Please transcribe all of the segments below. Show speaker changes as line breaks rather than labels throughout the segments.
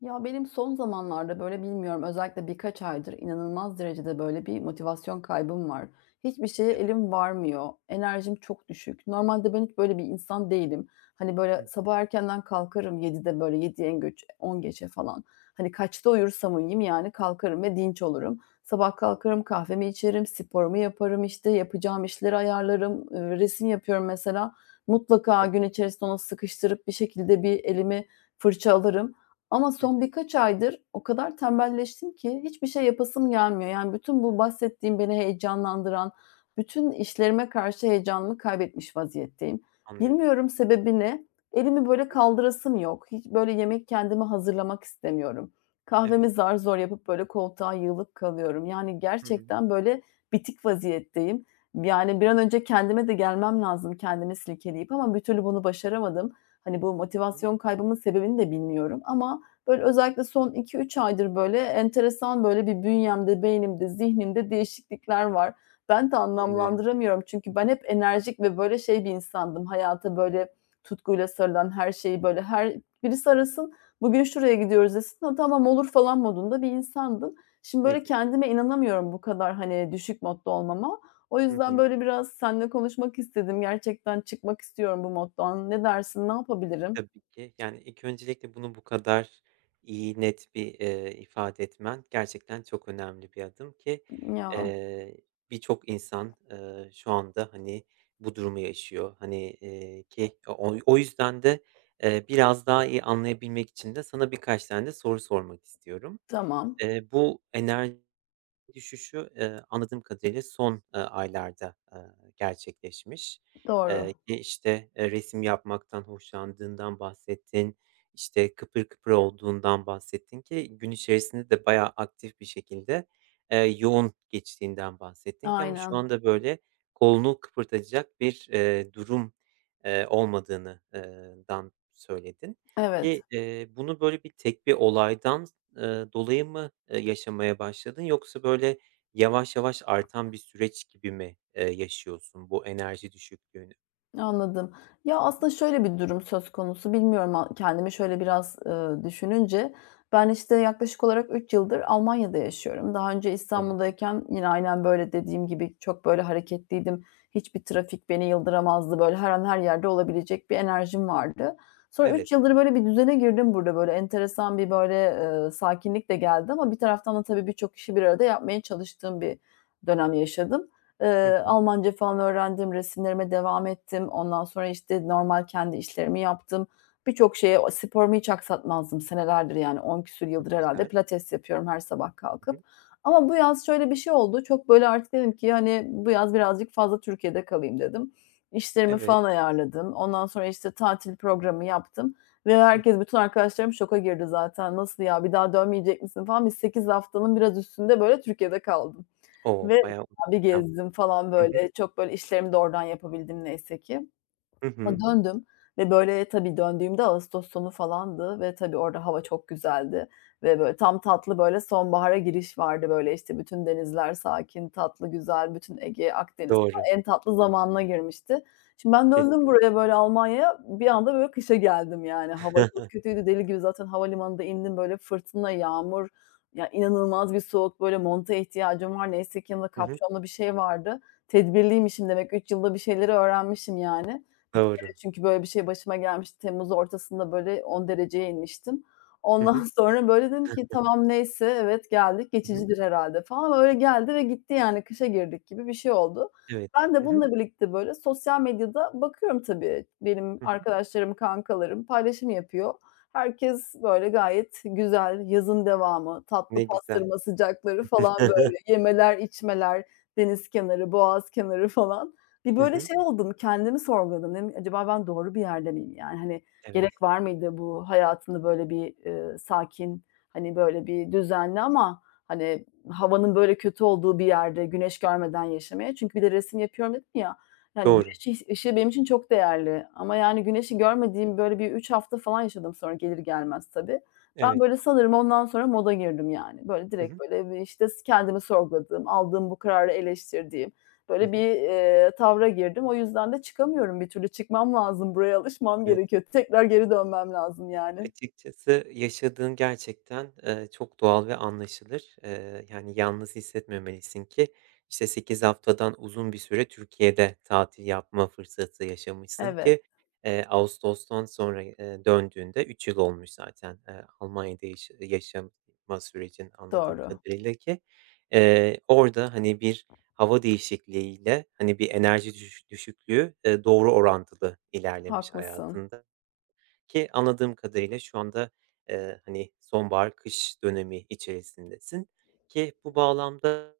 Ya, benim son zamanlarda, böyle, bilmiyorum, özellikle birkaç aydır inanılmaz derecede, böyle, bir motivasyon kaybım var. Hiçbir şeye
Evet.
elim varmıyor. Enerjim çok düşük. Normalde ben hiç böyle bir insan değilim. Hani,
Hı
böyle,
hı.
sabah erkenden kalkarım 7'de, böyle, yedi en geç 10 geçe falan. Hani, kaçta uyursam uyuyayım, yani, kalkarım ve dinç olurum. Sabah kalkarım,
Evet,
kahvemi içerim, sporumu yaparım, işte, yapacağım işleri ayarlarım. Resim yapıyorum mesela. Mutlaka
çok
gün
güzel.
içerisinde onu sıkıştırıp bir şekilde bir elimi fırça alırım ama
Hı
son
hı.
birkaç aydır o kadar tembelleştim ki hiçbir şey yapasım gelmiyor. Yani, bütün bu bahsettiğim beni heyecanlandıran, bütün işlerime karşı heyecanımı kaybetmiş vaziyetteyim.
Anlıyorum.
Bilmiyorum sebebi ne? Elimi,
Hı
böyle,
hı.
kaldırasım yok. Hiç, böyle, yemek kendime hazırlamak istemiyorum.
Evet.
Kahvemi zar zor yapıp, böyle, koltuğa yığılıp kalıyorum. Yani,
Hı hı.
gerçekten, böyle, bitik vaziyetteyim. Yani, bir an
Evet.
önce kendime de gelmem lazım kendimi silkeleyip ama bir türlü bunu başaramadım. Hani, bu
Hı.
motivasyon kaybımın sebebini de bilmiyorum ama böyle özellikle son iki üç aydır böyle enteresan böyle bir bünyemde, beynimde, zihnimde değişiklikler var. Ben de
Anlıyorum.
anlamlandıramıyorum
Hı
çünkü ben
hı.
hep enerjik ve böyle şey bir insandım. Hayata böyle tutkuyla sarılan, her şeyi böyle her birisi arasın, "Bugün şuraya gidiyoruz." desin, "Ha, tamam olur." falan modunda bir insandım. Şimdi
Ne
böyle
güzel.
kendime inanamıyorum bu kadar, hani, düşük modda olmama. O
Hı
yüzden
hı.
böyle biraz seninle konuşmak istedim. Gerçekten çıkmak istiyorum bu moddan. Ne dersin? Ne yapabilirim?
Tabii ki. Yani, ilk öncelikle bunu bu kadar iyi, net bir, ifade etmen gerçekten çok önemli bir adım ki,
Ya,
eee, birçok insan, şu anda, hani, bu durumu yaşıyor. Hani, ki o yüzden de, biraz daha iyi anlayabilmek için de sana birkaç tane de soru sormak istiyorum.
tamam.
Bu düşüşü, anladığım kadarıyla son, aylarda, gerçekleşmiş.
Doğru.
Ki, işte, resim yapmaktan hoşlandığından bahsettin, işte, kıpır kıpır olduğundan bahsettin ki gün içerisinde de bayağı aktif bir şekilde, yoğun geçtiğinden bahsettin ki ama şu
Aynen.
anda, böyle, kolunu kıpırdatacak bir, durum, olmadığını dan söyledin ki,
Evet,
bunu, böyle, bir tek bir olaydan dolayı mı, yaşamaya başladın yoksa böyle yavaş yavaş artan bir süreç gibi mi, yaşıyorsun bu enerji düşüklüğünü?
anladım. Ya,
Hı hı.
aslında şöyle bir durum söz konusu, bilmiyorum a kendimi şöyle biraz, düşününce, ben, işte, yaklaşık olarak 3 yıldır Almanya'da yaşıyorum. Daha önce
Tamam.
İstanbul'dayken yine aynen böyle dediğim gibi çok böyle hareketliydim. Hiçbir trafik beni yıldıramazdı. Böyle her an her yerde olabilecek bir enerjim vardı. Sonra 3
Evet.
yıldır böyle bir düzene girdim burada. Böyle enteresan bir böyle, sakinlik de geldi ama bir taraftan da tabii birçok işi bir arada yapmaya çalıştığım bir dönem yaşadım.
Hı hı.
Almanca falan öğrendim, resimlerime devam ettim. Ondan sonra, işte, normal kendi işlerimi yaptım. Birçok şeye o sporumu hiç aksatmazdım senelerdir, yani, 10 küsur yıldır
Çok
herhâlde
güzel.
pilates yapıyorum her sabah
Hı
kalkıp.
hı.
Ama bu yaz şöyle bir şey oldu, çok, böyle, artık dedim ki, hani, bu yaz birazcık fazla Türkiye'de kalayım dedim. İşlerimi
Evet.
falan ayarladım. Ondan sonra, işte, tatil programı yaptım ve
Hıh.
herkes, bütün arkadaşlarım şoka girdi zaten. "Nasıl ya, bir daha dönmeyecek misin?" falan. Biz 8 haftanın biraz üstünde, böyle, Türkiye'de kaldım.
O!
Ve
Bayağı uzun
bir
dönem.
gezdim falan
Hı hı.
böyle. Çok böyle işlerimi de oradan yapabildim neyse ki.
Hı
Ama
hı.
döndüm ve böyle tabii döndüğümde ağustos sonu falandı ve tabii orada hava çok güzeldi ve böyle tam tatlı böyle sonbahara giriş vardı. Böyle, işte, bütün denizler sakin, tatlı, güzel, bütün Ege, Akdeniz
Doğru.
en tatlı zamanına girmişti. Şimdi ben döndüm
Kesin.
buraya böyle Almanya'ya, bir anda böyle kışa geldim yani. Hava çok kötüydü, deli gibi zaten havalimanında indim böyle fırtına, yağmur, ya, inanılmaz bir soğuk, böyle monta ihtiyacım var. Neyse ki yanımda
Hı hı.
kapşonlu bir şey vardı. Tedbirliymişim demek, 3 yılda bir şeyleri öğrenmişim yani
Doğru.
çünkü böyle bir şey başıma gelmişti. Temmuz ortasında böyle 10 dereceye inmiştim.
Hı hı.
Ondan sonra böyle dedim ki tamam neyse evet geldik
Hı hı.
geçicidir herhalde falan. Öyle geldi ve gitti yani kışa girdik gibi bir şey oldu.
Evet.
Ben
Hı
de
hı.
bununla birlikte böyle sosyal medyada bakıyorum tabii. Benim
Hı hı.
arkadaşlarım, kankalarım paylaşım yapıyor. Herkes böyle gayet güzel, yazın devamı,
Ne
tatlı
güzel.
pastırma sıcakları falan böyle yemeler, içmeler, deniz kenarı, boğaz kenarı falan. Bir
Hı
böyle
hı.
şey oldum, kendimi sorguladım. Dedim acaba ben doğru bir yerde miyim? Yani, hani,
Evet.
gerek var mıydı bu hayatında böyle bir, sakin, hani, böyle bir düzenli ama, hani, havanın böyle kötü olduğu bir yerde güneş görmeden yaşamaya? Çünkü bir de resim yapıyorum dedim ya, yani,
Doğru.
güneş ışığı benim için çok değerli ama, yani, güneşi görmediğim böyle bir 3 hafta falan yaşadım sonra gelir gelmez tabii. Ben
Evet.
böyle sanırım ondan sonra moda girdim yani. Böyle
Hı
direkt
hı.
böyle, işte, kendimi sorguladığım, aldığım bu kararı eleştirdiğim
Hı
böyle bir,
hı.
tavra girdim. O yüzden de çıkamıyorum bir türlü. Çıkmam lazım, buraya alışmam
Evet.
gerekiyor. Tekrar geri dönmem lazım yani.
Açıkçası yaşadığın gerçekten, çok doğal ve anlaşılır. Yani, yalnız hissetmemelisin ki, işte, 8 haftadan uzun bir süre Türkiye'de tatil yapma fırsatı yaşamışsın
Evet,
ki, ağustostan sonra, döndüğünde 3 yıl olmuş zaten, Almanya'da yaşama sürecin anladığım
doğru.
kadarıyla ki, orada, hani, bir hava değişikliğiyle, hani, bir enerji düşüklüğü, doğru orantılı ilerlemiş
Haklısın.
hayatında. Ki anladığım kadarıyla şu anda, hani, sonbahar, kış dönemi içerisindesin ki bu bağlamda,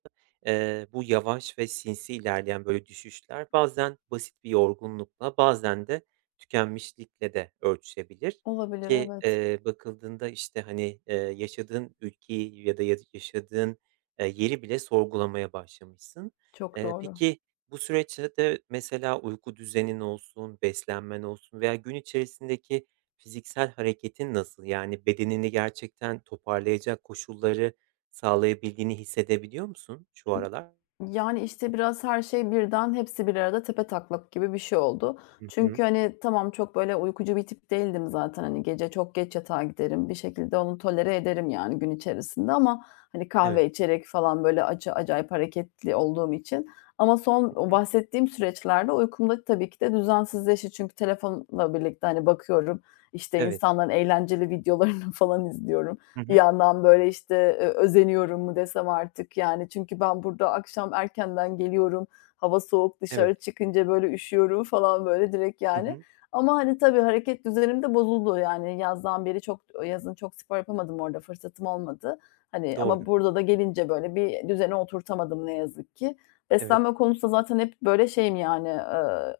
bu yavaş ve sinsi ilerleyen, böyle, düşüşler bazen basit bir yorgunlukla, bazen de tükenmişlikle de ölçüşebilir
Olabilir,
ki,
evet.
bakıldığında, işte, hani, yaşadığın ülkeyi ya da yaşadığın, yeri bile sorgulamaya başlamışsın.
Çok doğru.
Peki bu süreçte de mesela uyku düzenin olsun, beslenmen olsun veya gün içerisindeki fiziksel hareketin nasıl? Yani bedenini gerçekten toparlayacak koşulları sağlayabildiğini hissedebiliyor musun şu aralar?
Yani, işte, biraz her şey birden hepsi bir arada tepetaklak gibi bir şey oldu.
Hı
Çünkü,
hı.
hani, tamam çok böyle uykucu bir tip değildim zaten. Hani, gece çok geç yatağa giderim. Bir şekilde onu tolere ederim, yani, gün içerisinde ama, hani,
Evet.
kahve içerek falan böyle acayip hareketli olduğum için ama son
Hı
o
hı.
bahsettiğim süreçlerde uykum da tabii ki de düzensizleşti. Çünkü telefonla birlikte, hani, bakıyorum, işte,
Evet.
insanların eğlenceli videolarını falan izliyorum.
Hı
Bir
hı.
yandan böyle, işte, özeniyorum mu desem artık, yani. Çünkü ben burada akşam erkenden geliyorum, hava soğuk,
Evet.
dışarı çıkınca böyle üşüyorum falan böyle direkt,
Hı
yani.
hı.
Ama, hani, tabii hareket düzenim de bozuldu, yani. Yazdan beri yazın çok spor yapamadım orada, fırsatım olmadı. Hani,
Doğru.
ama burada da gelince böyle bir düzene oturtamadım ne yazık ki.
Evet.
Beslenme konusunda zaten hep böyle şeyim, yani,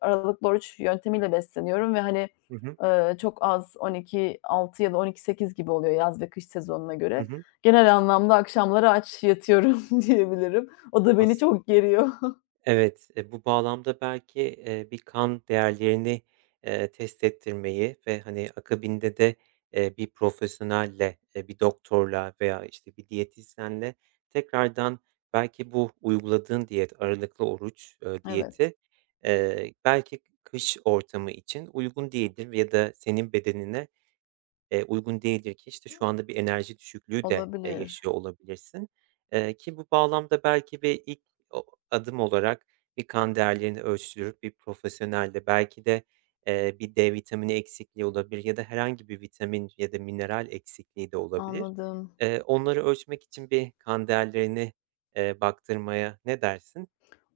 aralıklı oruç yöntemiyle besleniyorum ve, hani,
Hı hı.
Çok az 12.6 ya da 12.8 gibi oluyor yaz ve kış sezonuna
Hı
göre.
hı.
Genel anlamda akşamları aç yatıyorum diyebilirim. O da beni
As
çok geriyor.
Evet, bu bağlamda belki, bir kan değerlerini, test ettirmeyi ve, hani, akabinde de, bir profesyonelle, bir doktorla veya, işte, bir diyetisyenle tekrardan belki bu uyguladığın diyet, aralıklı oruç,
Evet,
diyeti, belki kış ortamı için uygun değildir ya da senin bedenine uygun değildir ki, işte, şu anda bir enerji düşüklüğü de,
olabilir.
yaşıyor olabilirsin, ki bu bağlamda belki bir ilk o adım olarak bir kan değerlerini ölçtürüp bir profesyonelle belki de, bir D vitamini eksikliği olabilir ya da herhangi bir vitamin ya da mineral eksikliği de olabilir.
Anladım.
Onları ölçmek için bir kan değerlerini baktırmaya ne dersin?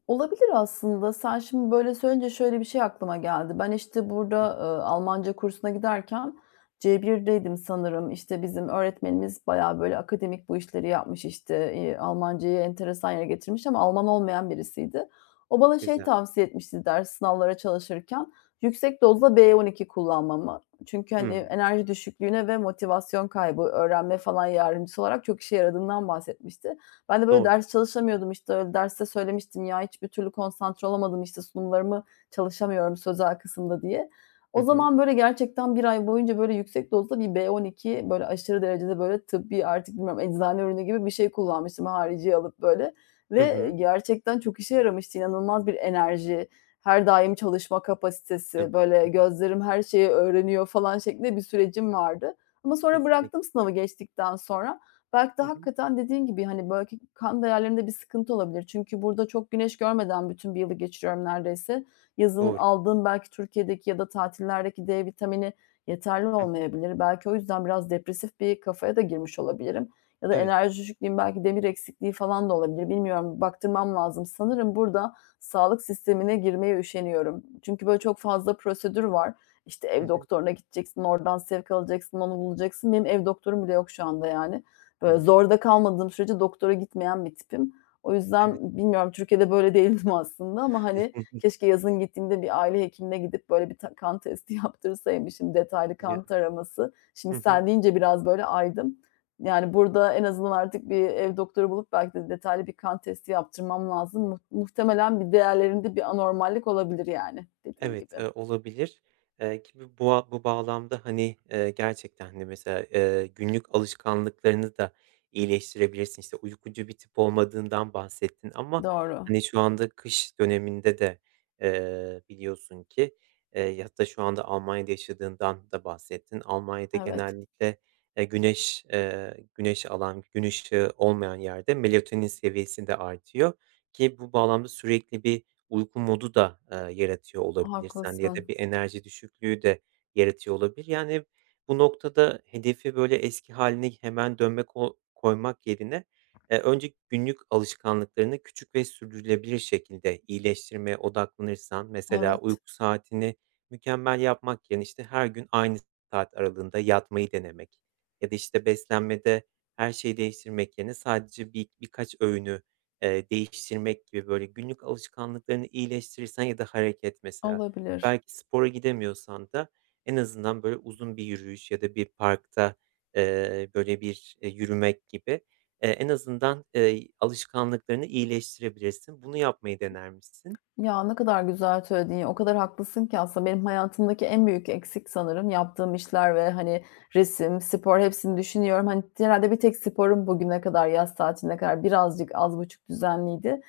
Olabilir aslında. Sen şimdi böyle söyleyince şöyle bir şey aklıma geldi. Ben, işte, burada,
Hıh,
Almanca kursuna giderken C1'deydim sanırım. İşte, bizim öğretmenimiz bayağı, böyle, akademik bu işleri yapmış, işte, Almancayı enteresan yere getirmiş ama Alman olmayan birisiydi. O bana şey
güzel.
tavsiye etmişti ders sınavlara çalışırken, yüksek
Hı
dozda B12 kullanmamı. Çünkü, hani, enerji düşüklüğüne ve motivasyon kaybı, öğrenme falan yardımcısı olarak çok işe yaradığından bahsetmişti. Ben de böyle
doğru.
ders
Hı hı.
çalışamıyordum işte, öyle derste söylemiştim ya hiçbir türlü konsantre olamadım işte sunumlarımı çalışamıyorum sözel kısımda diye.
Hı
O
hı.
zaman böyle gerçekten bir ay boyunca böyle yüksek dozda bir B12 böyle aşırı derecede böyle tıbbi artık bilmiyorum eczane ürünü gibi bir şey kullanmıştım hariciye alıp böyle
Hı
ve
hı.
gerçekten çok işe yaramıştı. İnanılmaz bir enerji, her daim çalışma kapasitesi,
Tabii. Hı
böyle
hı.
gözlerim her şeyi öğreniyor falan şeklinde bir sürecim vardı. Ama sonra
Kesinlikle.
bıraktım sınavı geçtikten sonra. Belki de
Hı hı.
hakikaten dediğin gibi, hani, belki kan değerlerinde bir sıkıntı olabilir. Çünkü burada çok güneş görmeden bütün bir yılı geçiriyorum neredeyse. Yazın
Doğru.
aldığım belki Türkiye'deki ya da tatillerdeki D vitamini yeterli
Hı hı.
olmayabilir. Belki o yüzden biraz depresif bir kafaya da girmiş olabilirim ya da
Evet.
enerji düşüklüğüm, belki demir eksikliği falan da olabilir. Bilmiyorum, baktırmam lazım. Sanırım burada sağlık sistemine girmeye üşeniyorum. Çünkü böyle çok fazla prosedür var. İşte,
Hı
ev
hı.
doktoruna gideceksin, oradan sevk alacaksın, onu bulacaksın. Benim ev doktorum bile yok şu anda yani. Böyle
Hımm.
zorda kalmadığım sürece doktora gitmeyen bir tipim. O
Evet.
yüzden bilmiyorum Türkiye'de böyle değildim aslında ama,
Hı
hani,
hı.
keşke yazın gittiğimde bir aile hekimine gidip böyle bir kan testi yaptırsaymışım, detaylı
Ya.
kan taraması. Şimdi
Hı hı.
sen deyince biraz böyle aydım. Yani burada en azından artık bir ev doktoru bulup belki de detaylı bir kan testi yaptırmam lazım. Muhtemelen bir değerlerinde bir anormallik olabilir yani dediğin
Evet,
gibi.
olabilir. Ki bu bağlamda, hani, gerçekten, hani, mesela, günlük alışkanlıklarını da iyileştirebilirsin. İşte, uykucu bir tip olmadığından bahsettin ama,
Doğru.
hani, şu anda kış döneminde de, biliyorsun ki, hatta şu anda Almanya'da yaşadığından da bahsettin. Almanya'da
Evet,
genellikle, güneş, güneş alan, gün ışığı olmayan yerde melatonin seviyesi de artıyor ki bu bağlamda sürekli bir, uyku modu da, yaratıyor olabilir sende ya da
haklısın.
bir enerji düşüklüğü de yaratıyor olabilir. Yani, bu noktada hedefi, böyle, eski hâline hemen dönmek o koymak yerine, önce günlük alışkanlıklarını küçük ve sürdürülebilir şekilde iyileştirmeye odaklanırsan, mesela
Evet,
uyku saatini mükemmel yapmak yerine, işte, her gün aynı saat aralığında yatmayı denemek ya da, işte, beslenmede her şeyi değiştirmek yerine sadece birkaç öğünü değiştirmek gibi böyle günlük alışkanlıklarını iyileştirirsen ya da hareket mesela.
olabilir.
Belki spora gidemiyorsan da en azından böyle uzun bir yürüyüş ya da bir parkta, böyle bir, yürümek gibi, en azından, alışkanlıklarını iyileştirebilirsin. Bunu yapmayı dener misin?
Ya, ne kadar güzel söyledin. O kadar haklısın ki aslında benim hayatımdaki en büyük eksik sanırım yaptığım işler ve, hani, resim, spor hepsini düşünüyorum. Hani, herhâlde bir tek sporum bugüne kadar, yaz tatiline kadar birazcık az buçuk düzenliydi.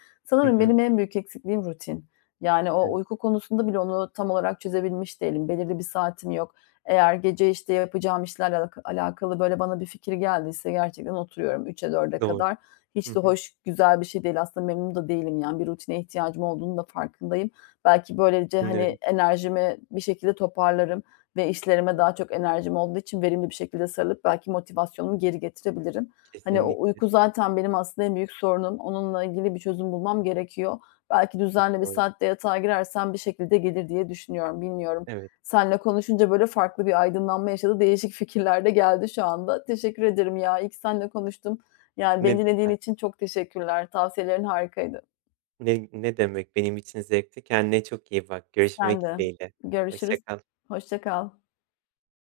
Hı
Sanırım
hı.
benim en büyük eksikliğim rutin. Yani, o
Evet,
uyku konusunda bile onu tam olarak çözebilmiş değilim. Belirli bir saatim yok. Eğer gece, işte, yapacağım işlerle alakalı, böyle, bana bir fikir geldiyse gerçekten oturuyorum 3'e 4'e
doğru.
kadar
Hı
hiç de
hı.
hoş, güzel bir şey değil. Aslında memnun da değilim yani bir rutine ihtiyacım olduğunu da farkındayım. Belki böylece, hani,
Anlıyorum.
enerjimi bir şekilde toparlarım ve işlerime daha çok enerjim olduğu için verimli bir şekilde sarılıp belki motivasyonumu geri getirebilirim. Hani, o
Kesinlikle.
uyku zaten benim aslında en büyük sorunum. Onunla ilgili bir çözüm bulmam gerekiyor. Belki
Çok
düzenli bir
doğru.
saatte yatağa girersem bir şekilde gelir diye düşünüyorum, bilmiyorum.
Evet.
Seninle konuşunca, böyle, farklı bir aydınlanma yaşadı. Değişik fikirler de geldi şu anda. Teşekkür ederim ya. İyi ki seninle konuştum. Yani,
Ne
beni dinlediğin
güzel.
için çok teşekkürler. Tavsiyelerin harikaydı.
Ne demek, benim için zevkti. Kendine çok iyi bak.
Sen
Görüşmek
de.
dileğiyle. Hoşça
Görüşürüz.
kal.
Hoşça kal.